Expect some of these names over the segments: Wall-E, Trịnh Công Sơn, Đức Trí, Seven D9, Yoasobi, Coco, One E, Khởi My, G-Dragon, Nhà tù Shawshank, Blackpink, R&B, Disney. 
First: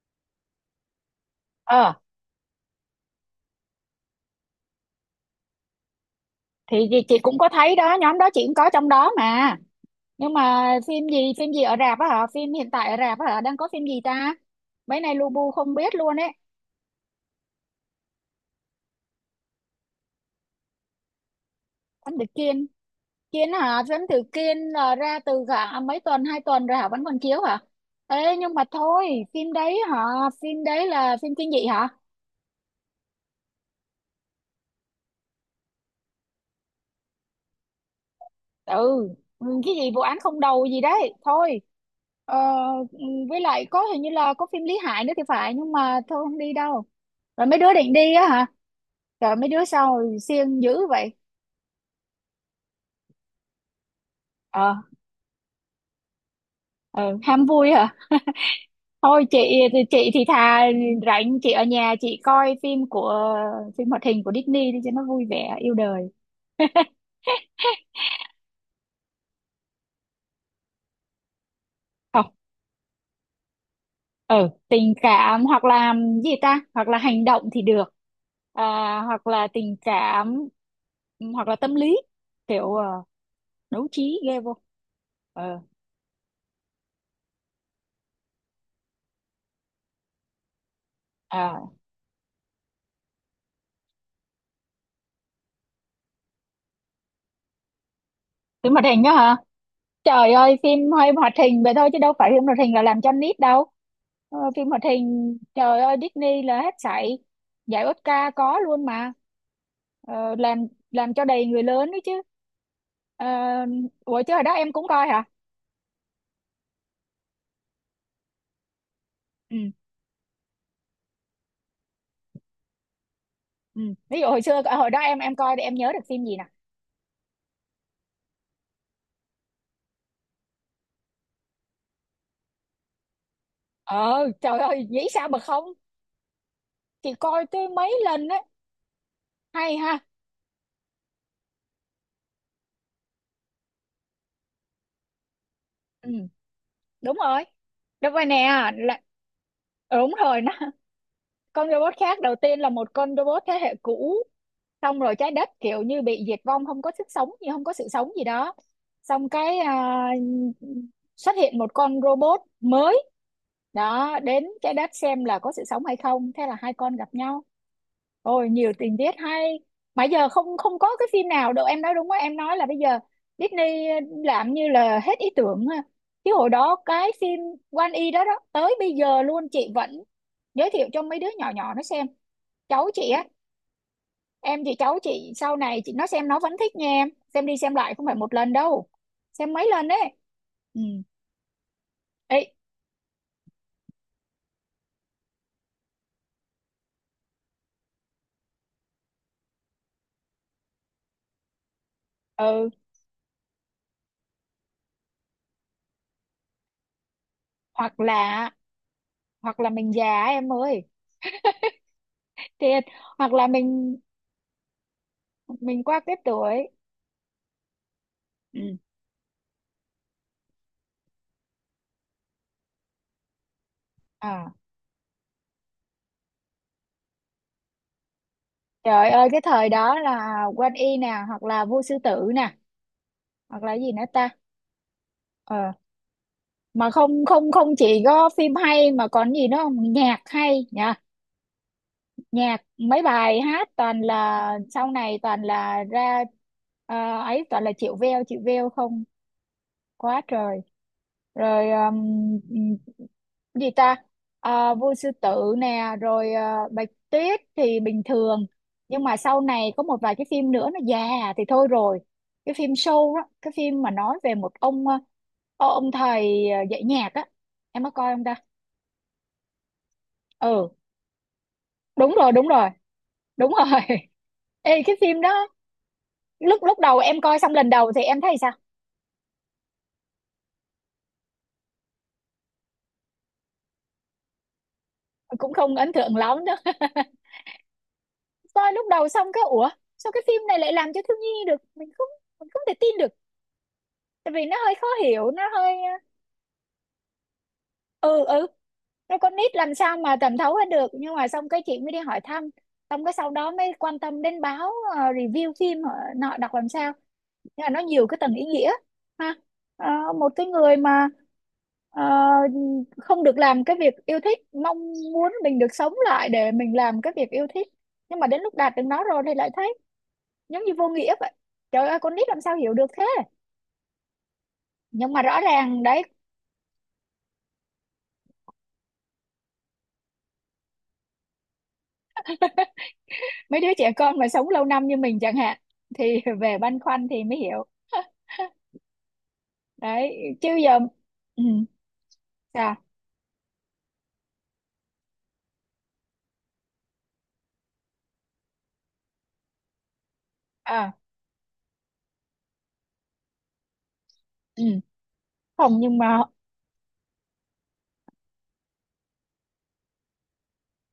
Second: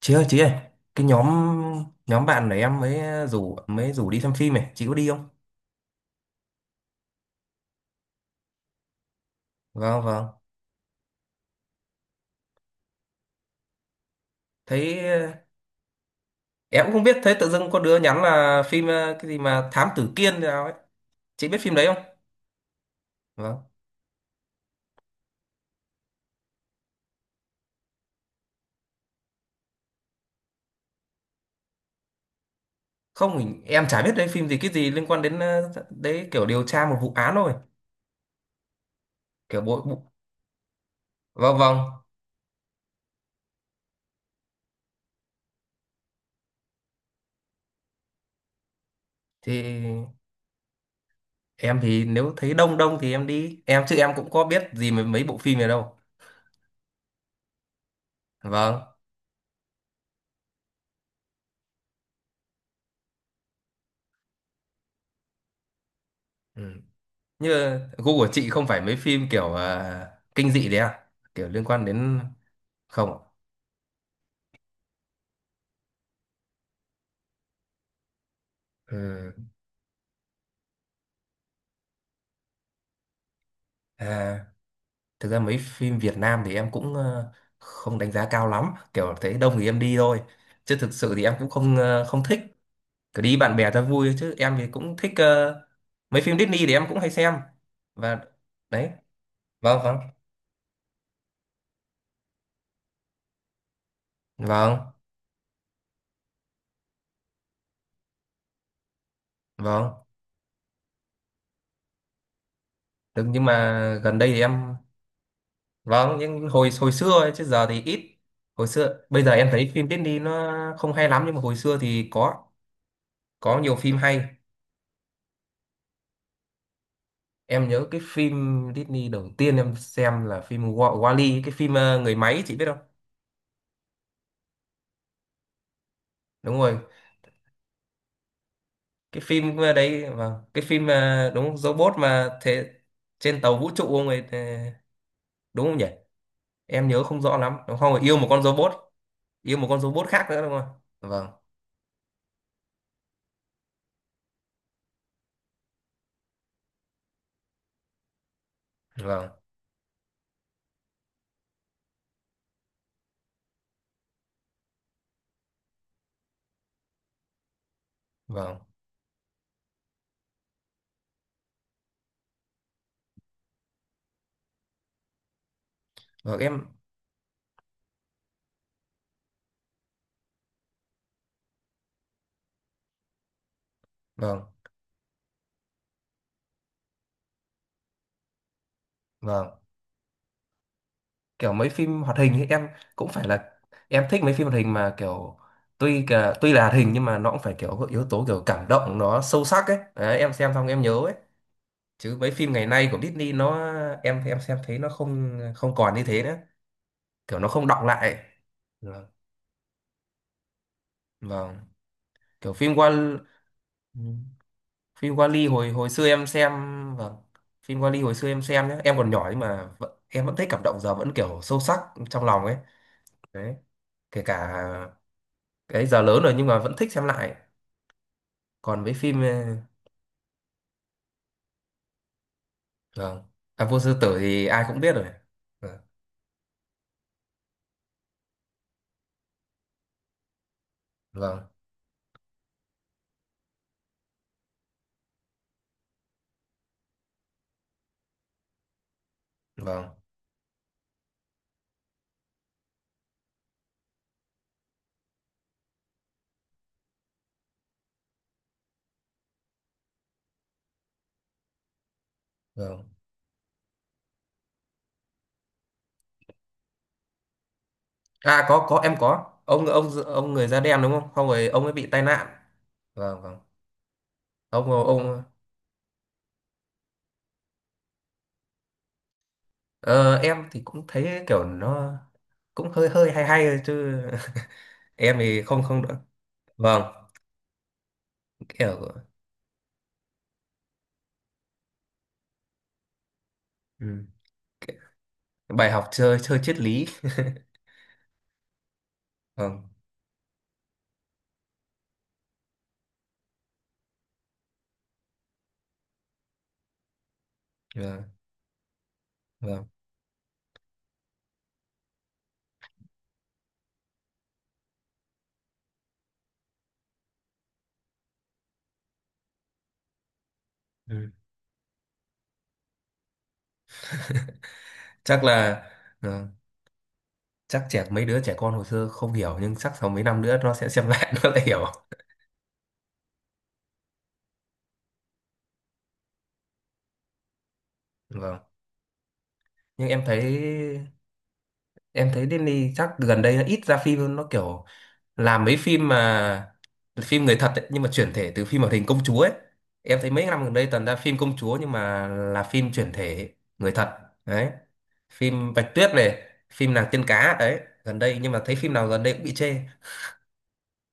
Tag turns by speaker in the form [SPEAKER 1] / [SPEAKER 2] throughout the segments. [SPEAKER 1] Chị ơi, chị ơi, cái nhóm,
[SPEAKER 2] ờ
[SPEAKER 1] nhóm bạn này em mới rủ đi xem phim này, chị có đi không?
[SPEAKER 2] thì chị cũng có thấy đó nhóm đó chị cũng có trong đó mà.
[SPEAKER 1] Vâng, vâng.
[SPEAKER 2] Nhưng mà phim gì ở rạp á hả? Phim hiện tại ở rạp á hả, đang có phim gì ta? Mấy này lu
[SPEAKER 1] Thấy
[SPEAKER 2] bu không biết luôn ấy.
[SPEAKER 1] em cũng không biết, thấy tự dưng có đứa nhắn là phim cái gì mà Thám Tử Kiên thế nào ấy, chị biết phim đấy không?
[SPEAKER 2] Anh từ Kiên, Kiên
[SPEAKER 1] Vâng.
[SPEAKER 2] hả? Phim từ Kiên là ra từ cả mấy tuần, 2 tuần rồi hả, vẫn còn chiếu hả? Ê nhưng mà thôi. Phim đấy hả? Phim đấy là phim kinh dị hả?
[SPEAKER 1] Không, em chả biết đấy phim gì, cái gì liên quan đến đấy, kiểu điều tra một vụ án thôi.
[SPEAKER 2] Ừ. Ừ,
[SPEAKER 1] Kiểu
[SPEAKER 2] cái
[SPEAKER 1] bộ,
[SPEAKER 2] gì vụ
[SPEAKER 1] bộ
[SPEAKER 2] án không đầu gì đấy
[SPEAKER 1] Vâng,
[SPEAKER 2] thôi.
[SPEAKER 1] vâng.
[SPEAKER 2] ờ, ừ, với lại có hình như là có phim Lý Hải nữa thì phải, nhưng mà thôi không đi đâu. Rồi mấy đứa định đi á hả? Rồi mấy đứa sao,
[SPEAKER 1] Thì
[SPEAKER 2] siêng dữ vậy?
[SPEAKER 1] em thì nếu thấy đông đông thì em đi, em chứ em cũng có biết
[SPEAKER 2] Ờ,
[SPEAKER 1] gì mấy mấy bộ phim này đâu.
[SPEAKER 2] ờ, ham vui hả?
[SPEAKER 1] Vâng,
[SPEAKER 2] Thôi chị. Chị thì thà rảnh chị ở nhà chị coi phim hoạt hình của Disney đi cho nó vui vẻ yêu đời.
[SPEAKER 1] ừ. Như gu của chị không phải mấy phim kiểu kinh dị đấy à, kiểu liên quan đến
[SPEAKER 2] Không,
[SPEAKER 1] không ạ?
[SPEAKER 2] ờ, tình cảm hoặc là gì ta? Hoặc là hành động thì được. À, hoặc
[SPEAKER 1] Ừ.
[SPEAKER 2] là tình cảm hoặc là tâm lý kiểu đấu trí
[SPEAKER 1] À,
[SPEAKER 2] ghê vô.
[SPEAKER 1] thực ra mấy
[SPEAKER 2] Ờ,
[SPEAKER 1] phim Việt Nam thì em cũng không đánh giá cao lắm, kiểu thấy đông thì em đi thôi, chứ thực sự thì em cũng
[SPEAKER 2] à,
[SPEAKER 1] không không thích, cứ đi bạn bè cho vui thôi. Chứ em thì cũng thích mấy phim Disney thì em cũng hay xem và
[SPEAKER 2] phim hoạt
[SPEAKER 1] đấy.
[SPEAKER 2] hình đó hả?
[SPEAKER 1] Vâng, vâng.
[SPEAKER 2] Trời ơi, phim hơi hoạt hình vậy thôi chứ đâu phải phim hoạt hình là làm cho nít đâu. Phim hoạt
[SPEAKER 1] Vâng,
[SPEAKER 2] hình, trời ơi, Disney là hết sảy. Giải Oscar có luôn mà.
[SPEAKER 1] vâng.
[SPEAKER 2] Làm cho đầy người lớn đấy chứ. Ờ,
[SPEAKER 1] Đúng, nhưng mà gần
[SPEAKER 2] ủa
[SPEAKER 1] đây
[SPEAKER 2] chứ
[SPEAKER 1] thì
[SPEAKER 2] hồi đó em
[SPEAKER 1] em.
[SPEAKER 2] cũng coi hả?
[SPEAKER 1] Vâng, nhưng hồi hồi xưa ấy, chứ giờ thì ít. Hồi xưa, bây giờ em
[SPEAKER 2] Ừ,
[SPEAKER 1] thấy phim Disney nó không hay lắm, nhưng mà hồi xưa thì có nhiều
[SPEAKER 2] ừ.
[SPEAKER 1] phim hay.
[SPEAKER 2] Ví dụ hồi xưa, hồi đó em coi thì em nhớ được phim gì nè?
[SPEAKER 1] Em nhớ cái phim Disney đầu tiên em xem là phim Wall-E, cái phim người máy, chị biết không?
[SPEAKER 2] Ờ, trời ơi, nghĩ sao mà không?
[SPEAKER 1] Đúng rồi,
[SPEAKER 2] Chị coi tới mấy lần đấy.
[SPEAKER 1] cái phim
[SPEAKER 2] Hay ha.
[SPEAKER 1] đấy, vâng, cái phim đúng robot mà thế trên tàu vũ trụ, ông ấy đúng không nhỉ?
[SPEAKER 2] Ừ,
[SPEAKER 1] Em nhớ
[SPEAKER 2] đúng
[SPEAKER 1] không rõ
[SPEAKER 2] rồi.
[SPEAKER 1] lắm. Đúng không?
[SPEAKER 2] Đúng
[SPEAKER 1] Yêu
[SPEAKER 2] rồi
[SPEAKER 1] một con
[SPEAKER 2] nè.
[SPEAKER 1] robot,
[SPEAKER 2] Là,
[SPEAKER 1] yêu một con robot
[SPEAKER 2] đúng
[SPEAKER 1] khác
[SPEAKER 2] rồi,
[SPEAKER 1] nữa đúng
[SPEAKER 2] nó
[SPEAKER 1] không? Vâng,
[SPEAKER 2] con robot khác đầu tiên là một con robot thế hệ cũ, xong rồi trái đất kiểu như bị diệt vong, không có sức sống gì, không có sự sống gì đó. Xong
[SPEAKER 1] vâng,
[SPEAKER 2] cái xuất hiện một con robot mới đó đến trái đất xem là có sự sống hay không, thế là hai con gặp nhau. Ôi
[SPEAKER 1] vâng.
[SPEAKER 2] nhiều tình tiết hay, mà giờ không không có cái phim nào đâu. Em nói đúng quá, em nói là bây giờ Disney làm như là hết ý tưởng ha. Chứ
[SPEAKER 1] Vâng
[SPEAKER 2] hồi
[SPEAKER 1] em.
[SPEAKER 2] đó cái phim One E đó đó tới bây giờ luôn chị vẫn giới thiệu cho mấy đứa nhỏ nhỏ nó xem cháu chị á.
[SPEAKER 1] Vâng.
[SPEAKER 2] Em thì cháu chị sau này chị nó xem nó vẫn thích nha em, xem đi xem lại không phải một lần đâu, xem
[SPEAKER 1] Vâng.
[SPEAKER 2] mấy lần đấy. Ừ,
[SPEAKER 1] Kiểu mấy phim hoạt hình ấy,
[SPEAKER 2] ấy,
[SPEAKER 1] em cũng phải là, em thích mấy phim hoạt hình mà kiểu tuy là hoạt hình nhưng mà nó cũng phải kiểu có yếu tố kiểu cảm động, nó sâu sắc ấy, đấy, em xem xong em nhớ ấy. Chứ mấy phim ngày
[SPEAKER 2] ừ,
[SPEAKER 1] nay của Disney nó, em xem thấy nó không, không còn như thế nữa, kiểu nó không đọng
[SPEAKER 2] hoặc
[SPEAKER 1] lại.
[SPEAKER 2] là
[SPEAKER 1] Vâng.
[SPEAKER 2] hoặc là mình già á em ơi.
[SPEAKER 1] Vâng. Kiểu phim
[SPEAKER 2] Thiệt.
[SPEAKER 1] Wall.
[SPEAKER 2] Hoặc là mình
[SPEAKER 1] Ừ. Phim Wall-E hồi hồi
[SPEAKER 2] qua
[SPEAKER 1] xưa
[SPEAKER 2] cái
[SPEAKER 1] em xem,
[SPEAKER 2] tuổi.
[SPEAKER 1] vâng. Phim Wall-E hồi xưa em xem nhé.
[SPEAKER 2] Ừ.
[SPEAKER 1] Em còn nhỏ nhưng mà vẫn, em vẫn thấy cảm động, giờ vẫn kiểu sâu sắc trong lòng ấy. Đấy. Kể
[SPEAKER 2] À,
[SPEAKER 1] cả cái giờ lớn rồi nhưng mà vẫn thích xem lại, còn với
[SPEAKER 2] trời
[SPEAKER 1] phim
[SPEAKER 2] ơi, cái thời đó là Quan Y nè, hoặc là Vua Sư Tử nè,
[SPEAKER 1] vâng.
[SPEAKER 2] hoặc
[SPEAKER 1] À,
[SPEAKER 2] là
[SPEAKER 1] vua
[SPEAKER 2] gì
[SPEAKER 1] sư
[SPEAKER 2] nữa
[SPEAKER 1] tử
[SPEAKER 2] ta.
[SPEAKER 1] thì ai cũng biết rồi.
[SPEAKER 2] ờ
[SPEAKER 1] Vâng,
[SPEAKER 2] mà không không không chỉ có phim hay mà còn gì nữa không, nhạc hay nhỉ.
[SPEAKER 1] vâng,
[SPEAKER 2] Nhạc mấy bài hát toàn là sau này toàn là ra ờ, ấy toàn là chịu veo không,
[SPEAKER 1] vâng,
[SPEAKER 2] quá trời. Rồi cái gì ta? Vua sư tử nè, rồi bạch tuyết thì bình thường, nhưng mà sau này có một vài cái phim nữa nó già thì thôi rồi. Cái phim
[SPEAKER 1] vâng.
[SPEAKER 2] show đó, cái phim mà nói về một ông ông thầy dạy nhạc á, em có coi không ta?
[SPEAKER 1] À có, em có, ông người da
[SPEAKER 2] Ừ,
[SPEAKER 1] đen đúng không, không, rồi ông ấy bị tai
[SPEAKER 2] đúng
[SPEAKER 1] nạn.
[SPEAKER 2] rồi, đúng rồi,
[SPEAKER 1] Vâng, vâng.
[SPEAKER 2] đúng rồi.
[SPEAKER 1] Ông
[SPEAKER 2] Ê, cái phim
[SPEAKER 1] ông.
[SPEAKER 2] đó lúc lúc đầu em coi xong lần đầu thì em thấy sao,
[SPEAKER 1] Ờ, em thì cũng thấy kiểu nó cũng hơi hơi hay hay thôi chứ, em thì
[SPEAKER 2] cũng
[SPEAKER 1] không,
[SPEAKER 2] không
[SPEAKER 1] không
[SPEAKER 2] ấn
[SPEAKER 1] được.
[SPEAKER 2] tượng lắm đâu.
[SPEAKER 1] Vâng,
[SPEAKER 2] Coi lúc
[SPEAKER 1] kiểu.
[SPEAKER 2] đầu xong cái ủa, sao cái phim này lại làm cho thiếu nhi được, mình không thể tin được,
[SPEAKER 1] Ừ.
[SPEAKER 2] tại vì nó hơi khó hiểu nó
[SPEAKER 1] Bài
[SPEAKER 2] hơi
[SPEAKER 1] học chơi chơi triết lý.
[SPEAKER 2] ờ, ừ ừ nó con nít
[SPEAKER 1] Vâng,
[SPEAKER 2] làm sao mà thẩm thấu hết được. Nhưng mà xong cái chị mới đi hỏi thăm, xong cái sau đó mới quan tâm đến báo review phim họ nọ đọc làm sao. Nghĩa là nó nhiều
[SPEAKER 1] vâng,
[SPEAKER 2] cái tầng ý nghĩa ha.
[SPEAKER 1] vâng.
[SPEAKER 2] Ờ, một cái người mà ờ, không được làm cái việc yêu thích, mong muốn mình được sống lại để mình làm cái việc yêu thích, nhưng mà đến lúc đạt được nó rồi thì lại thấy giống như vô
[SPEAKER 1] Ừ.
[SPEAKER 2] nghĩa vậy. Trời ơi, con nít làm sao hiểu được thế, nhưng mà
[SPEAKER 1] Chắc
[SPEAKER 2] rõ
[SPEAKER 1] là,
[SPEAKER 2] ràng đấy,
[SPEAKER 1] ừ, chắc trẻ mấy đứa trẻ con hồi xưa không hiểu, nhưng chắc sau mấy năm nữa nó sẽ xem lại nó lại hiểu.
[SPEAKER 2] mấy đứa trẻ con mà sống lâu năm như mình chẳng hạn thì về băn khoăn thì mới hiểu.
[SPEAKER 1] Vâng, nhưng em
[SPEAKER 2] Đấy.
[SPEAKER 1] thấy,
[SPEAKER 2] Chứ giờ ừ,
[SPEAKER 1] em thấy Disney
[SPEAKER 2] sao,
[SPEAKER 1] chắc gần đây nó ít ra phim hơn, nó kiểu làm mấy phim mà phim người thật ấy, nhưng mà chuyển thể từ phim hoạt hình công chúa ấy. Em thấy mấy năm gần đây toàn ra
[SPEAKER 2] à
[SPEAKER 1] phim công chúa nhưng mà là phim chuyển thể người thật. Đấy,
[SPEAKER 2] ừ,
[SPEAKER 1] phim Bạch
[SPEAKER 2] không
[SPEAKER 1] Tuyết
[SPEAKER 2] nhưng
[SPEAKER 1] này,
[SPEAKER 2] mà
[SPEAKER 1] phim nàng tiên cá đấy gần đây, nhưng mà thấy phim nào gần đây cũng bị chê.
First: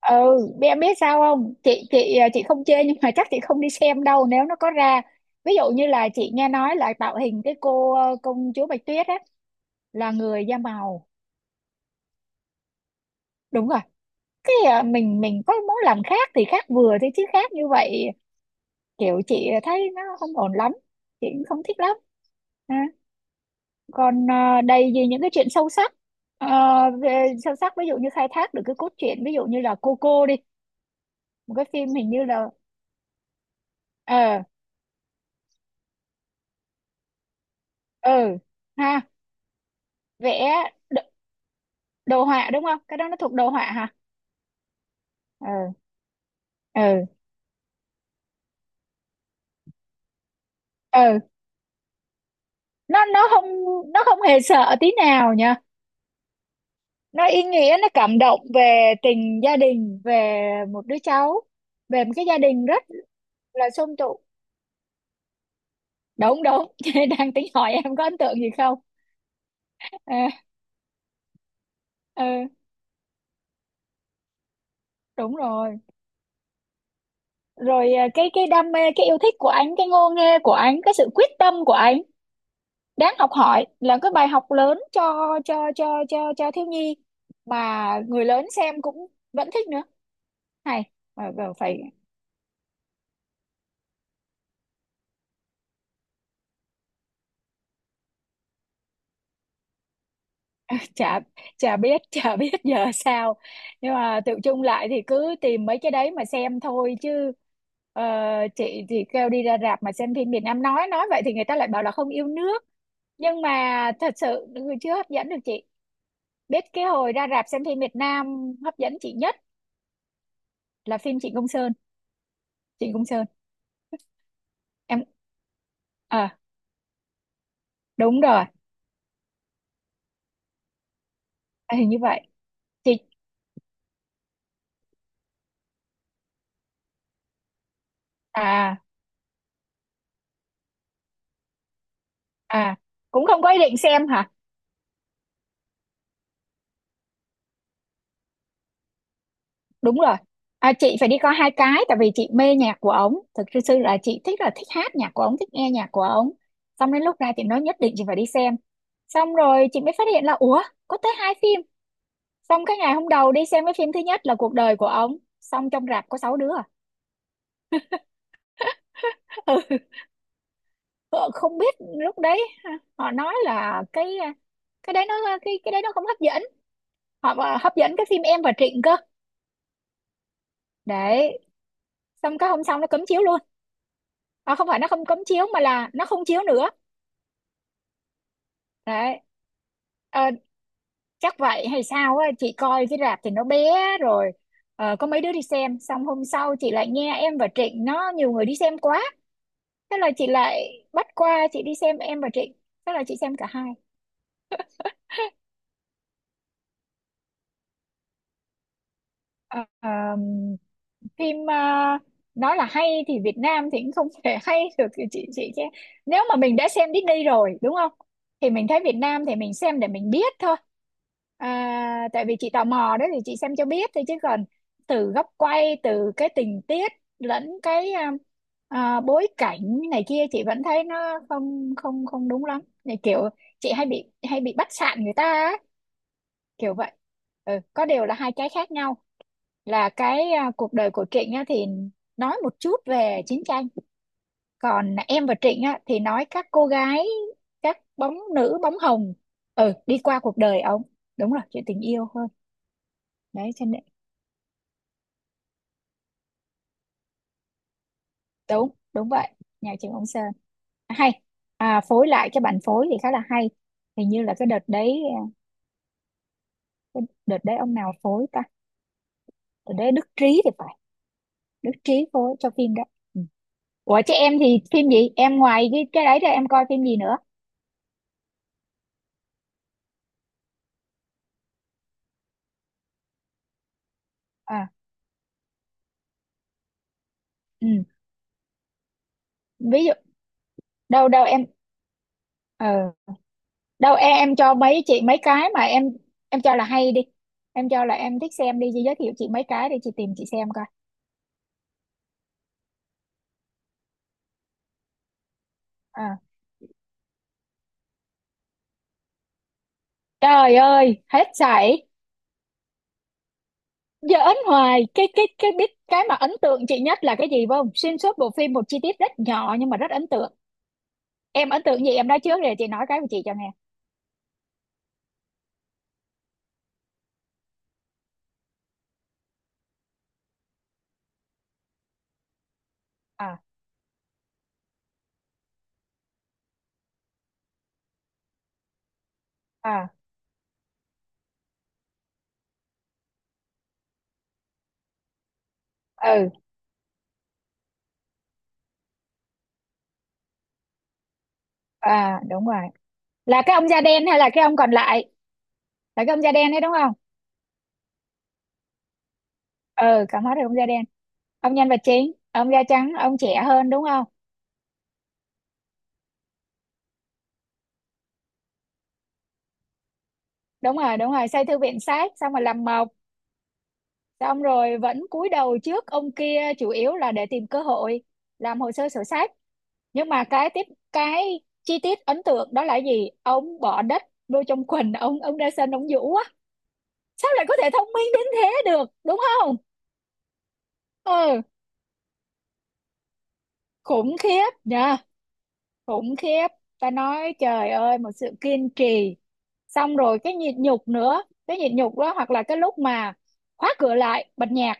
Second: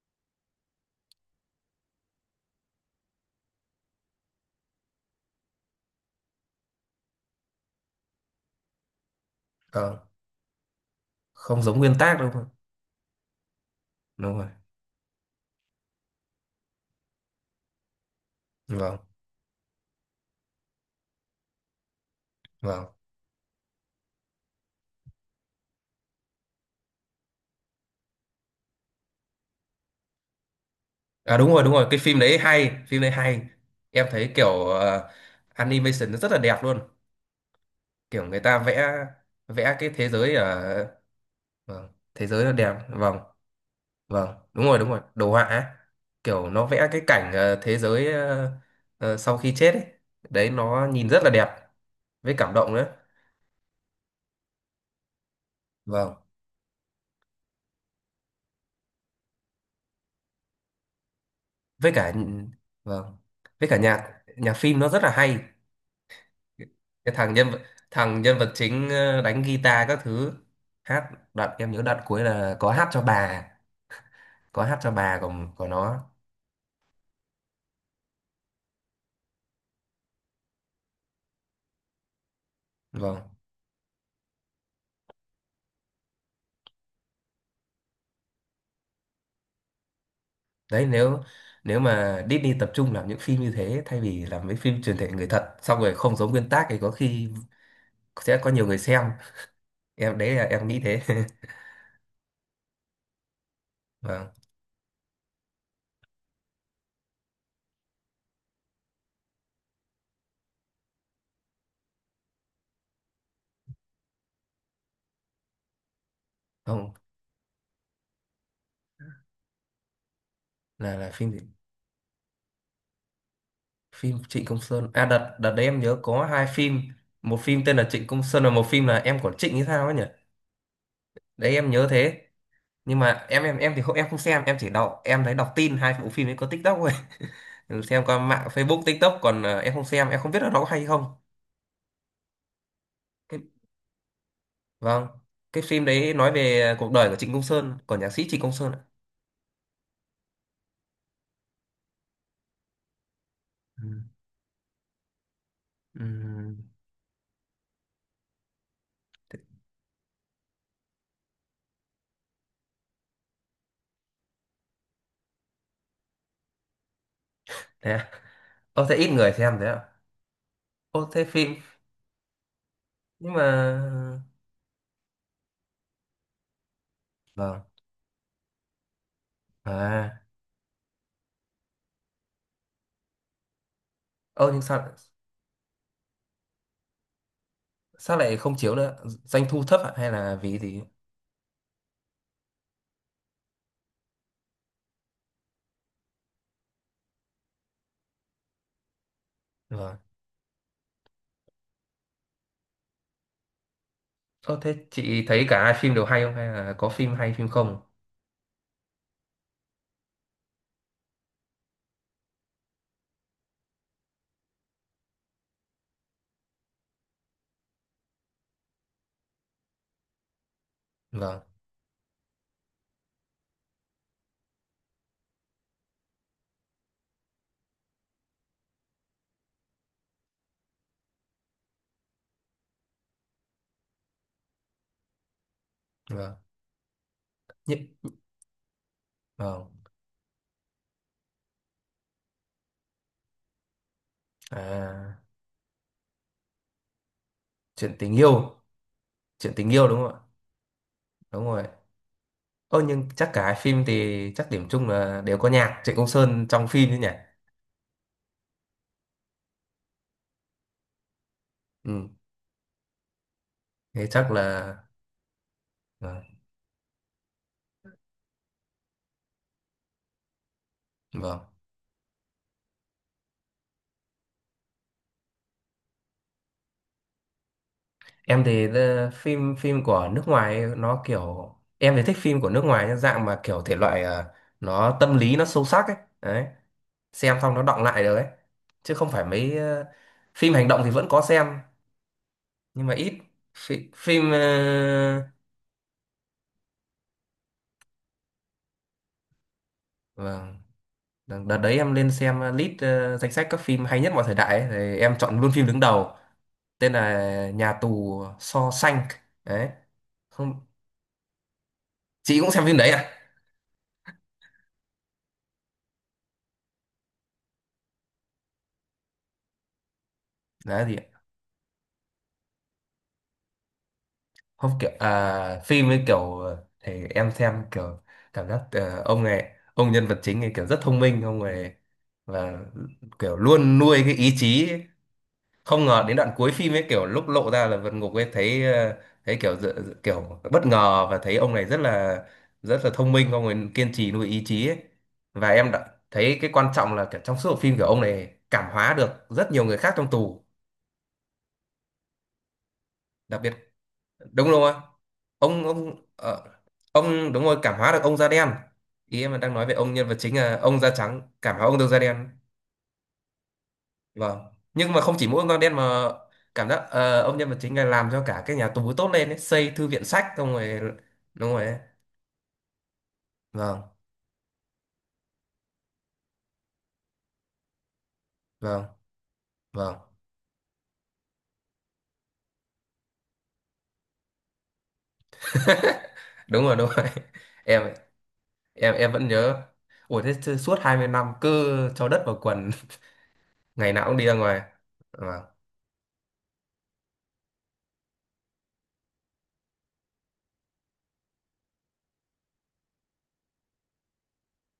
[SPEAKER 2] ừ biết em biết sao không. Chị không chê nhưng mà chắc chị không đi xem đâu nếu nó có ra. Ví dụ như là chị nghe nói là tạo hình cái cô công chúa Bạch Tuyết á
[SPEAKER 1] Ờ,
[SPEAKER 2] là người da màu.
[SPEAKER 1] không giống nguyên tác đâu, đúng rồi,
[SPEAKER 2] Đúng rồi,
[SPEAKER 1] đúng rồi.
[SPEAKER 2] cái mình có muốn làm khác thì khác vừa thôi chứ khác như vậy,
[SPEAKER 1] Vâng,
[SPEAKER 2] kiểu chị thấy nó không ổn lắm, chị cũng không thích lắm ha.
[SPEAKER 1] vâng.
[SPEAKER 2] Còn đầy gì những cái chuyện sâu sắc. Ờ, về sâu sắc ví dụ như khai thác được cái cốt truyện, ví dụ như là Coco đi,
[SPEAKER 1] À
[SPEAKER 2] một cái
[SPEAKER 1] đúng rồi,
[SPEAKER 2] phim
[SPEAKER 1] cái
[SPEAKER 2] hình
[SPEAKER 1] phim
[SPEAKER 2] như
[SPEAKER 1] đấy
[SPEAKER 2] là
[SPEAKER 1] hay, phim đấy hay. Em thấy
[SPEAKER 2] ờ
[SPEAKER 1] kiểu animation nó rất là đẹp luôn. Kiểu
[SPEAKER 2] ừ
[SPEAKER 1] người ta vẽ,
[SPEAKER 2] ha
[SPEAKER 1] vẽ cái thế giới
[SPEAKER 2] vẽ,
[SPEAKER 1] ở, vâng,
[SPEAKER 2] đồ
[SPEAKER 1] thế giới
[SPEAKER 2] họa
[SPEAKER 1] nó
[SPEAKER 2] đúng
[SPEAKER 1] đẹp.
[SPEAKER 2] không, cái đó nó
[SPEAKER 1] Vâng,
[SPEAKER 2] thuộc đồ họa hả?
[SPEAKER 1] vâng, đúng rồi, đồ họa ấy.
[SPEAKER 2] Ừ.
[SPEAKER 1] Kiểu nó vẽ cái
[SPEAKER 2] Ừ.
[SPEAKER 1] cảnh thế giới sau khi chết ấy. Đấy nó nhìn
[SPEAKER 2] Ừ,
[SPEAKER 1] rất là đẹp, với cảm động nữa.
[SPEAKER 2] nó không, nó không hề sợ tí nào nha,
[SPEAKER 1] Vâng,
[SPEAKER 2] nó ý nghĩa, nó cảm động về tình gia đình, về một đứa cháu,
[SPEAKER 1] với
[SPEAKER 2] về
[SPEAKER 1] cả,
[SPEAKER 2] một cái gia đình rất
[SPEAKER 1] vâng, với
[SPEAKER 2] là
[SPEAKER 1] cả
[SPEAKER 2] sum
[SPEAKER 1] nhạc,
[SPEAKER 2] tụ.
[SPEAKER 1] nhạc phim nó rất là hay.
[SPEAKER 2] Đúng đúng. Chị
[SPEAKER 1] Cái
[SPEAKER 2] đang
[SPEAKER 1] thằng
[SPEAKER 2] tính
[SPEAKER 1] nhân vật,
[SPEAKER 2] hỏi em có ấn
[SPEAKER 1] thằng
[SPEAKER 2] tượng
[SPEAKER 1] nhân
[SPEAKER 2] gì
[SPEAKER 1] vật
[SPEAKER 2] không.
[SPEAKER 1] chính đánh guitar các
[SPEAKER 2] à,
[SPEAKER 1] thứ, hát đoạn em nhớ đoạn cuối
[SPEAKER 2] ừ
[SPEAKER 1] là có hát cho bà, có hát cho bà của
[SPEAKER 2] đúng
[SPEAKER 1] của
[SPEAKER 2] rồi,
[SPEAKER 1] nó.
[SPEAKER 2] rồi cái đam mê, cái yêu thích của anh, cái ngô nghê của anh, cái sự quyết tâm của anh đáng
[SPEAKER 1] Vâng.
[SPEAKER 2] học hỏi, là cái bài học lớn cho thiếu nhi, mà người lớn xem cũng vẫn thích nữa. Hay.
[SPEAKER 1] Đấy, nếu,
[SPEAKER 2] Mà còn phải.
[SPEAKER 1] nếu mà Disney tập trung làm những phim như thế thay vì làm mấy phim truyền thể người thật xong rồi không giống nguyên tác thì có khi sẽ có nhiều người xem. Em đấy là em nghĩ thế.
[SPEAKER 2] Chả, chả biết giờ sao, nhưng mà
[SPEAKER 1] Vâng.
[SPEAKER 2] tự chung lại thì cứ tìm mấy cái đấy mà xem thôi chứ. ờ, chị thì kêu đi ra rạp mà xem phim Việt Nam, nói vậy thì người ta lại bảo là không yêu nước, nhưng mà thật sự chưa hấp dẫn được chị. Biết cái
[SPEAKER 1] Không.
[SPEAKER 2] hồi ra rạp xem phim Việt Nam hấp dẫn chị nhất
[SPEAKER 1] Là
[SPEAKER 2] là
[SPEAKER 1] là
[SPEAKER 2] phim
[SPEAKER 1] phim
[SPEAKER 2] Trịnh
[SPEAKER 1] gì?
[SPEAKER 2] Công Sơn, Trịnh Công Sơn.
[SPEAKER 1] Phim Trịnh Công Sơn à?
[SPEAKER 2] Em
[SPEAKER 1] Đợt đợt đấy em nhớ có
[SPEAKER 2] à,
[SPEAKER 1] hai phim, một phim tên là Trịnh
[SPEAKER 2] đúng
[SPEAKER 1] Công Sơn
[SPEAKER 2] rồi,
[SPEAKER 1] và một phim là Em của Trịnh hay sao ấy nhỉ. Đấy em nhớ
[SPEAKER 2] hình như vậy,
[SPEAKER 1] thế.
[SPEAKER 2] chị,
[SPEAKER 1] Nhưng mà em thì không, em không xem, em chỉ đọc, em thấy đọc tin hai bộ phim ấy có TikTok thôi. Ừ, xem qua mạng
[SPEAKER 2] à
[SPEAKER 1] Facebook TikTok còn em không xem, em không biết là nó có hay không.
[SPEAKER 2] à cũng
[SPEAKER 1] Cái,
[SPEAKER 2] không có ý định xem hả?
[SPEAKER 1] vâng, cái phim đấy nói về cuộc đời của Trịnh Công Sơn, của nhạc sĩ Trịnh Công Sơn ạ.
[SPEAKER 2] Đúng rồi. Chị phải đi coi hai cái tại vì chị mê nhạc của ổng, thực sự là
[SPEAKER 1] Ừ.
[SPEAKER 2] chị thích, là thích hát nhạc của ổng, thích nghe nhạc của
[SPEAKER 1] Ừ.
[SPEAKER 2] ổng. Xong đến lúc ra chị nói nhất định chị phải đi xem, xong rồi chị mới phát hiện là ủa, có tới hai phim. Xong cái ngày hôm đầu đi xem cái phim thứ nhất là cuộc đời của ổng, xong trong rạp có sáu đứa à.
[SPEAKER 1] Thế à? Ô thế ít người xem thế ạ?
[SPEAKER 2] Ừ.
[SPEAKER 1] Ô thế
[SPEAKER 2] Ờ,
[SPEAKER 1] phim,
[SPEAKER 2] không biết lúc đấy ha, họ
[SPEAKER 1] nhưng
[SPEAKER 2] nói
[SPEAKER 1] mà,
[SPEAKER 2] là cái đấy nó cái đấy nó không hấp dẫn, họ bảo
[SPEAKER 1] vâng.
[SPEAKER 2] hấp dẫn cái phim em và Trịnh cơ.
[SPEAKER 1] À.
[SPEAKER 2] Đấy xong cái hôm sau nó cấm chiếu luôn,
[SPEAKER 1] Ô nhưng
[SPEAKER 2] không phải
[SPEAKER 1] sao,
[SPEAKER 2] nó không cấm chiếu mà là nó không chiếu nữa.
[SPEAKER 1] sao lại không chiếu nữa?
[SPEAKER 2] Đấy.
[SPEAKER 1] Doanh thu thấp ạ hay
[SPEAKER 2] Ờ,
[SPEAKER 1] là vì gì?
[SPEAKER 2] chắc vậy hay sao á, chị coi cái rạp thì nó bé, rồi có mấy đứa đi xem, xong hôm sau chị lại nghe em và Trịnh nó nhiều người đi xem quá, thế
[SPEAKER 1] Vâng.
[SPEAKER 2] là chị lại bắt qua chị đi xem em và Trịnh, thế là chị xem cả hai.
[SPEAKER 1] Ô thế chị thấy cả hai phim đều hay không, hay là có phim hay phim không?
[SPEAKER 2] Ờ, phim nói là hay thì Việt Nam thì cũng không thể hay được thì chị chứ. Nếu mà mình đã xem Disney rồi đúng không, thì mình thấy Việt Nam thì mình xem để mình biết thôi.
[SPEAKER 1] Vâng,
[SPEAKER 2] Tại vì chị tò mò đó thì chị xem cho biết thôi chứ còn từ góc quay, từ cái tình tiết, lẫn cái bối cảnh này kia chị vẫn thấy nó không không không đúng lắm. Này kiểu chị hay bị bắt sạn người ta á,
[SPEAKER 1] vâng.
[SPEAKER 2] kiểu vậy. Ừ, có
[SPEAKER 1] Như-.
[SPEAKER 2] điều là hai cái khác nhau,
[SPEAKER 1] Vâng.
[SPEAKER 2] là cái cuộc đời của Trịnh á, thì nói một chút về chiến tranh, còn
[SPEAKER 1] À,
[SPEAKER 2] em và Trịnh á, thì nói các cô gái, các
[SPEAKER 1] chuyện tình
[SPEAKER 2] bóng
[SPEAKER 1] yêu,
[SPEAKER 2] nữ bóng hồng.
[SPEAKER 1] chuyện tình
[SPEAKER 2] Ừ
[SPEAKER 1] yêu
[SPEAKER 2] đi
[SPEAKER 1] đúng không ạ?
[SPEAKER 2] qua cuộc đời ông, đúng rồi,
[SPEAKER 1] Đúng rồi.
[SPEAKER 2] chuyện tình yêu hơn.
[SPEAKER 1] Ơ nhưng chắc cả
[SPEAKER 2] Đấy
[SPEAKER 1] hai
[SPEAKER 2] cho nên
[SPEAKER 1] phim thì chắc điểm chung là đều có nhạc Trịnh Công Sơn trong phim chứ nhỉ?
[SPEAKER 2] đúng đúng vậy. Nhà trường ông Sơn hay, phối
[SPEAKER 1] Ừ.
[SPEAKER 2] lại cho bản phối thì khá là hay.
[SPEAKER 1] Thế
[SPEAKER 2] Hình như
[SPEAKER 1] chắc
[SPEAKER 2] là cái đợt
[SPEAKER 1] là,
[SPEAKER 2] đấy, à,
[SPEAKER 1] vâng.
[SPEAKER 2] cái đợt đấy ông nào phối ta, đợt đấy Đức Trí thì phải.
[SPEAKER 1] Vâng.
[SPEAKER 2] Đức Trí phối cho phim đấy. Ừ. Ủa chứ em thì phim gì em ngoài cái đấy ra em coi phim gì nữa?
[SPEAKER 1] Em thì phim, phim của nước ngoài ấy, nó kiểu em thì thích phim của nước ngoài, nhưng dạng mà kiểu thể loại
[SPEAKER 2] À,
[SPEAKER 1] nó tâm lý, nó sâu sắc ấy. Đấy, xem xong nó
[SPEAKER 2] ừ.
[SPEAKER 1] đọng lại được ấy. Chứ không phải mấy
[SPEAKER 2] Ví dụ.
[SPEAKER 1] phim hành động thì vẫn
[SPEAKER 2] Đâu
[SPEAKER 1] có
[SPEAKER 2] đâu em.
[SPEAKER 1] xem nhưng
[SPEAKER 2] ờ
[SPEAKER 1] mà ít. Phi,
[SPEAKER 2] Đâu em
[SPEAKER 1] phim
[SPEAKER 2] em cho mấy chị mấy cái mà em cho là hay đi, em cho là em thích xem đi, chị giới thiệu chị mấy cái để chị tìm chị xem
[SPEAKER 1] vâng.
[SPEAKER 2] coi.
[SPEAKER 1] Đợt đấy em lên xem list danh sách các phim hay nhất mọi thời đại ấy, thì em chọn luôn phim đứng đầu,
[SPEAKER 2] À,
[SPEAKER 1] tên là Nhà tù Shawshank. Đấy.
[SPEAKER 2] trời
[SPEAKER 1] Không,
[SPEAKER 2] ơi hết sảy!
[SPEAKER 1] chị cũng xem phim đấy à?
[SPEAKER 2] Giỡn hoài! Cái biết cái mà ấn tượng chị nhất là cái gì, phải không? Xuyên suốt bộ phim một chi tiết rất nhỏ nhưng mà rất ấn tượng.
[SPEAKER 1] Đấy gì ạ?
[SPEAKER 2] Em ấn tượng gì, em nói trước rồi chị nói cái của chị cho nghe.
[SPEAKER 1] Không, kiểu phim ấy kiểu thì em xem kiểu cảm giác ông này, ông nhân vật chính ấy kiểu rất thông minh ông này, và kiểu
[SPEAKER 2] À.
[SPEAKER 1] luôn nuôi cái ý chí, không ngờ đến đoạn cuối phim ấy kiểu lúc lộ ra là vượt ngục ấy, thấy thấy kiểu
[SPEAKER 2] À.
[SPEAKER 1] kiểu bất ngờ và thấy ông này rất là, rất là thông minh, ông ấy kiên trì nuôi ý chí ấy. Và em đã
[SPEAKER 2] Ừ.
[SPEAKER 1] thấy cái quan trọng là kiểu trong suốt bộ phim kiểu ông này cảm hóa được rất nhiều người khác trong tù.
[SPEAKER 2] À đúng rồi,
[SPEAKER 1] Đặc
[SPEAKER 2] là
[SPEAKER 1] biệt
[SPEAKER 2] cái ông da đen hay là cái
[SPEAKER 1] đúng
[SPEAKER 2] ông
[SPEAKER 1] không
[SPEAKER 2] còn
[SPEAKER 1] ạ?
[SPEAKER 2] lại?
[SPEAKER 1] Ông
[SPEAKER 2] Là cái ông da đen đấy đúng không?
[SPEAKER 1] ông, đúng rồi, cảm hóa được ông da đen. Ý em đang nói về ông
[SPEAKER 2] Ừ,
[SPEAKER 1] nhân vật
[SPEAKER 2] cắm hết
[SPEAKER 1] chính
[SPEAKER 2] rồi ông
[SPEAKER 1] là
[SPEAKER 2] da
[SPEAKER 1] ông
[SPEAKER 2] đen.
[SPEAKER 1] da trắng
[SPEAKER 2] Ông
[SPEAKER 1] cảm hóa
[SPEAKER 2] nhân vật
[SPEAKER 1] ông da
[SPEAKER 2] chính
[SPEAKER 1] đen.
[SPEAKER 2] ông da trắng ông trẻ hơn đúng không?
[SPEAKER 1] Vâng, nhưng mà không chỉ mỗi ông Quang Đen mà cảm giác ông nhân vật chính này làm cho cả cái nhà tù tốt lên ấy, xây thư viện sách xong
[SPEAKER 2] Đúng
[SPEAKER 1] rồi.
[SPEAKER 2] rồi, đúng rồi, xây
[SPEAKER 1] Đúng
[SPEAKER 2] thư
[SPEAKER 1] rồi ấy.
[SPEAKER 2] viện sát xong rồi làm mộc,
[SPEAKER 1] Vâng,
[SPEAKER 2] xong rồi vẫn cúi đầu trước ông kia chủ yếu là để tìm cơ hội làm hồ
[SPEAKER 1] vâng,
[SPEAKER 2] sơ sổ sách.
[SPEAKER 1] vâng.
[SPEAKER 2] Nhưng mà cái tiếp, cái chi tiết ấn tượng đó là gì, ông bỏ đất vô trong quần, ông ra sân ông vũ á.
[SPEAKER 1] Đúng rồi, đúng rồi.
[SPEAKER 2] Sao lại có thể
[SPEAKER 1] Em,
[SPEAKER 2] thông minh đến thế được
[SPEAKER 1] em
[SPEAKER 2] đúng
[SPEAKER 1] vẫn
[SPEAKER 2] không?
[SPEAKER 1] nhớ. Ủa thế chứ suốt 20 năm
[SPEAKER 2] Ừ,
[SPEAKER 1] cứ cho đất vào quần ngày nào
[SPEAKER 2] khủng
[SPEAKER 1] cũng đi ra
[SPEAKER 2] khiếp
[SPEAKER 1] ngoài.
[SPEAKER 2] nha.
[SPEAKER 1] Vâng.
[SPEAKER 2] Khủng khiếp. Ta nói trời ơi, một sự kiên trì, xong rồi cái nhịn nhục nữa. Cái nhịn nhục đó, hoặc là cái lúc mà khóa cửa lại bật nhạc,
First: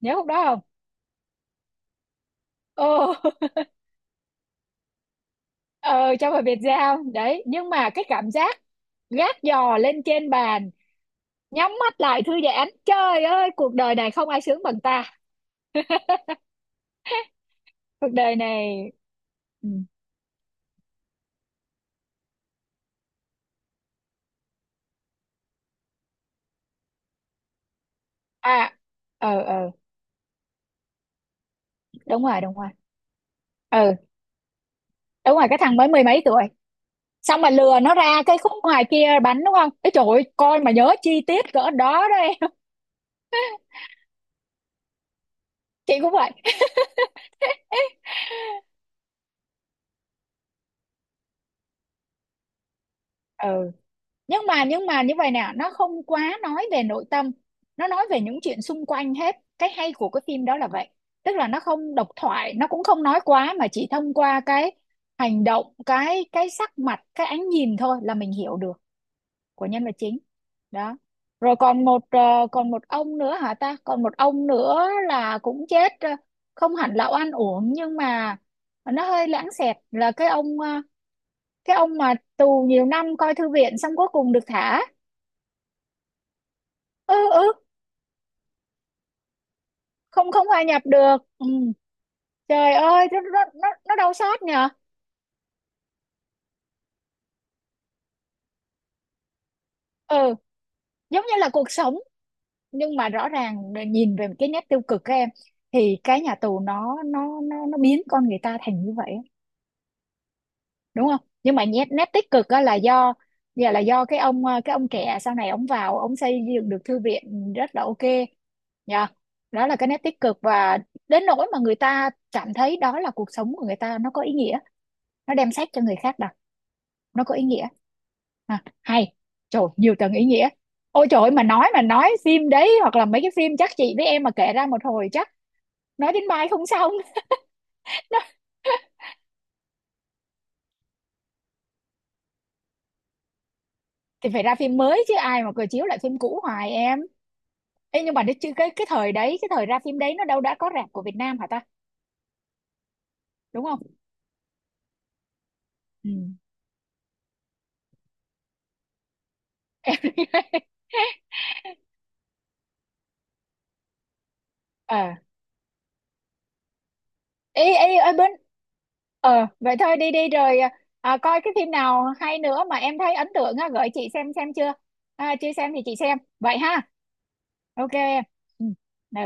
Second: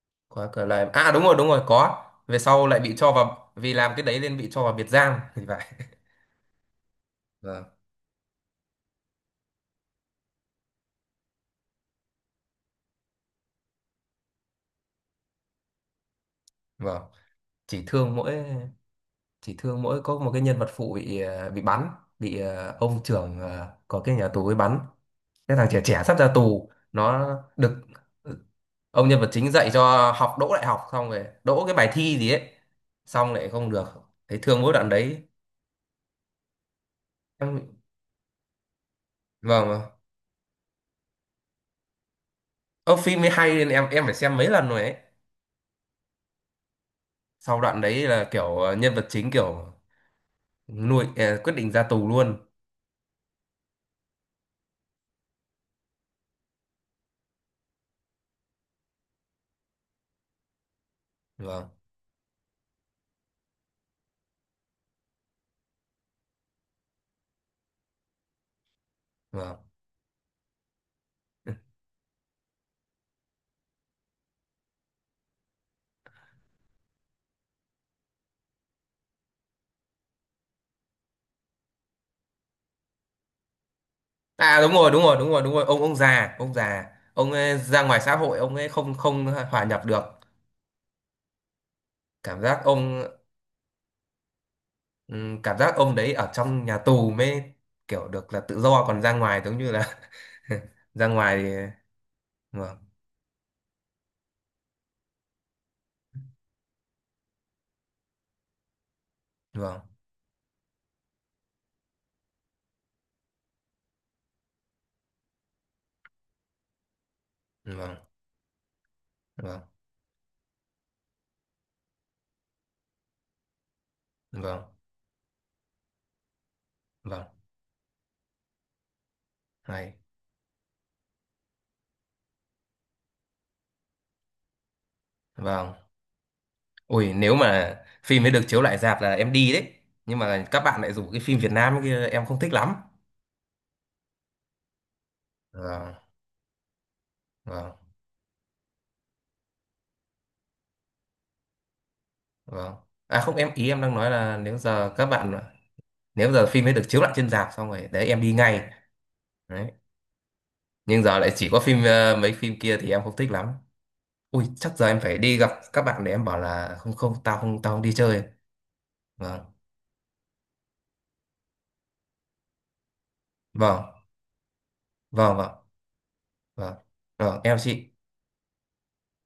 [SPEAKER 2] nhớ lúc đó
[SPEAKER 1] Có
[SPEAKER 2] không?
[SPEAKER 1] cửa lại à, đúng rồi, đúng rồi, có, về sau lại
[SPEAKER 2] Ờ.
[SPEAKER 1] bị cho vào vì làm cái đấy nên bị cho vào biệt giam thì phải.
[SPEAKER 2] Ờ, cho vào Việt Giao đấy,
[SPEAKER 1] Vâng,
[SPEAKER 2] nhưng mà cái cảm giác gác giò lên trên bàn, nhắm mắt lại thư giãn, trời ơi cuộc đời này không ai sướng bằng ta.
[SPEAKER 1] vâng. Chỉ
[SPEAKER 2] Cuộc
[SPEAKER 1] thương
[SPEAKER 2] đời
[SPEAKER 1] mỗi,
[SPEAKER 2] này.
[SPEAKER 1] chị
[SPEAKER 2] Ừ.
[SPEAKER 1] thương mỗi có một cái nhân vật phụ bị bị bắn, bị ông trưởng có cái nhà tù ấy bắn. Cái thằng trẻ trẻ sắp ra tù nó được, ừ,
[SPEAKER 2] À.
[SPEAKER 1] ông nhân vật
[SPEAKER 2] Ờ
[SPEAKER 1] chính dạy
[SPEAKER 2] ờ,
[SPEAKER 1] cho học đỗ đại học xong rồi đỗ cái bài thi
[SPEAKER 2] đúng
[SPEAKER 1] gì
[SPEAKER 2] rồi,
[SPEAKER 1] ấy,
[SPEAKER 2] đúng rồi.
[SPEAKER 1] xong lại không được,
[SPEAKER 2] Ừ,
[SPEAKER 1] thấy thương mỗi đoạn đấy.
[SPEAKER 2] đúng rồi, cái thằng mới mười mấy tuổi, xong mà
[SPEAKER 1] Em.
[SPEAKER 2] lừa nó ra cái khúc ngoài kia bánh đúng
[SPEAKER 1] Vâng,
[SPEAKER 2] không?
[SPEAKER 1] vâng.
[SPEAKER 2] Ê trời ơi, coi mà nhớ chi tiết cỡ đó đó em.
[SPEAKER 1] Ông phim mới hay nên em phải xem mấy lần rồi ấy.
[SPEAKER 2] Chị cũng vậy.
[SPEAKER 1] Sau đoạn đấy là kiểu nhân vật chính kiểu nuôi quyết định ra tù luôn.
[SPEAKER 2] Ừ, nhưng mà như vậy nè, nó không quá nói về nội tâm, nó nói về những chuyện xung quanh, hết cái hay của cái phim đó là vậy. Tức là nó
[SPEAKER 1] Vâng,
[SPEAKER 2] không độc thoại, nó cũng không nói quá, mà chỉ thông qua cái hành động, cái sắc mặt, cái ánh nhìn thôi là mình hiểu được của
[SPEAKER 1] vâng.
[SPEAKER 2] nhân vật chính. Đó, rồi còn một còn một ông nữa hả ta, còn một ông nữa là cũng chết, không hẳn là oan uổng nhưng mà nó hơi lãng xẹt, là cái ông cái ông mà tù nhiều năm coi thư viện xong cuối cùng được
[SPEAKER 1] À đúng
[SPEAKER 2] thả.
[SPEAKER 1] rồi, đúng rồi, đúng rồi, đúng rồi. Ông già, ông già,
[SPEAKER 2] Ừ
[SPEAKER 1] ông
[SPEAKER 2] ừ,
[SPEAKER 1] ấy ra ngoài xã hội ông ấy không, không hòa nhập được.
[SPEAKER 2] không không hòa nhập được, ừ.
[SPEAKER 1] Cảm giác
[SPEAKER 2] Trời
[SPEAKER 1] ông,
[SPEAKER 2] ơi, nó đau xót nhờ.
[SPEAKER 1] cảm giác ông đấy ở trong nhà tù mới kiểu được là tự do, còn ra ngoài giống như là
[SPEAKER 2] Ừ,
[SPEAKER 1] ra
[SPEAKER 2] giống như
[SPEAKER 1] ngoài
[SPEAKER 2] là
[SPEAKER 1] thì...
[SPEAKER 2] cuộc sống.
[SPEAKER 1] Vâng,
[SPEAKER 2] Nhưng mà rõ ràng nhìn về cái nét tiêu cực các em, thì cái nhà tù nó biến con người ta thành như vậy,
[SPEAKER 1] vâng,
[SPEAKER 2] đúng không? Nhưng mà nét nét tích cực á là do, dạ là do cái ông cái ông trẻ sau này ông vào ông xây dựng được thư viện rất là
[SPEAKER 1] vâng,
[SPEAKER 2] ok. Dạ.
[SPEAKER 1] vâng,
[SPEAKER 2] Đó là cái nét tích cực, và đến nỗi mà người ta cảm thấy đó là cuộc sống của người ta, nó có ý nghĩa,
[SPEAKER 1] vâng,
[SPEAKER 2] nó đem sách cho người khác đọc, nó
[SPEAKER 1] vâng,
[SPEAKER 2] có ý nghĩa. À, hay. Trời ơi, nhiều
[SPEAKER 1] hay.
[SPEAKER 2] tầng ý nghĩa. Ôi trời ơi, mà nói phim đấy hoặc là mấy cái phim, chắc chị với em mà kể ra một hồi chắc
[SPEAKER 1] Vâng.
[SPEAKER 2] nói đến mai không xong.
[SPEAKER 1] Ui nếu mà phim ấy được chiếu lại rạp là em đi đấy. Nhưng mà các bạn lại rủ cái phim Việt Nam kia em không thích lắm.
[SPEAKER 2] Thì phải ra phim mới chứ, ai mà cười chiếu
[SPEAKER 1] Vâng,
[SPEAKER 2] lại phim cũ hoài em.
[SPEAKER 1] vâng,
[SPEAKER 2] Ê, nhưng mà cái thời đấy, cái thời ra phim đấy nó đâu đã có rạp của Việt Nam hả ta,
[SPEAKER 1] vâng. À không, em
[SPEAKER 2] đúng
[SPEAKER 1] ý em
[SPEAKER 2] không?
[SPEAKER 1] đang nói là nếu giờ các bạn,
[SPEAKER 2] Ừ.
[SPEAKER 1] nếu giờ phim ấy được chiếu lại trên rạp xong rồi đấy em đi ngay. Đấy, nhưng giờ lại chỉ có phim mấy phim kia thì em không thích lắm. Ui chắc giờ
[SPEAKER 2] Ờ,
[SPEAKER 1] em phải đi gặp các bạn để em bảo là không, không, tao không,
[SPEAKER 2] ê
[SPEAKER 1] tao không đi
[SPEAKER 2] ê ơi
[SPEAKER 1] chơi.
[SPEAKER 2] bên.
[SPEAKER 1] Vâng,
[SPEAKER 2] Ờ vậy thôi, đi đi rồi. À, coi cái phim nào hay nữa mà em thấy ấn tượng á
[SPEAKER 1] vâng,
[SPEAKER 2] gửi chị xem chưa? À,
[SPEAKER 1] vâng,
[SPEAKER 2] chưa
[SPEAKER 1] vâng,
[SPEAKER 2] xem thì chị xem vậy
[SPEAKER 1] vâng,
[SPEAKER 2] ha.
[SPEAKER 1] vâng. Em chào chị.
[SPEAKER 2] Ok em. Ừ. Ừ.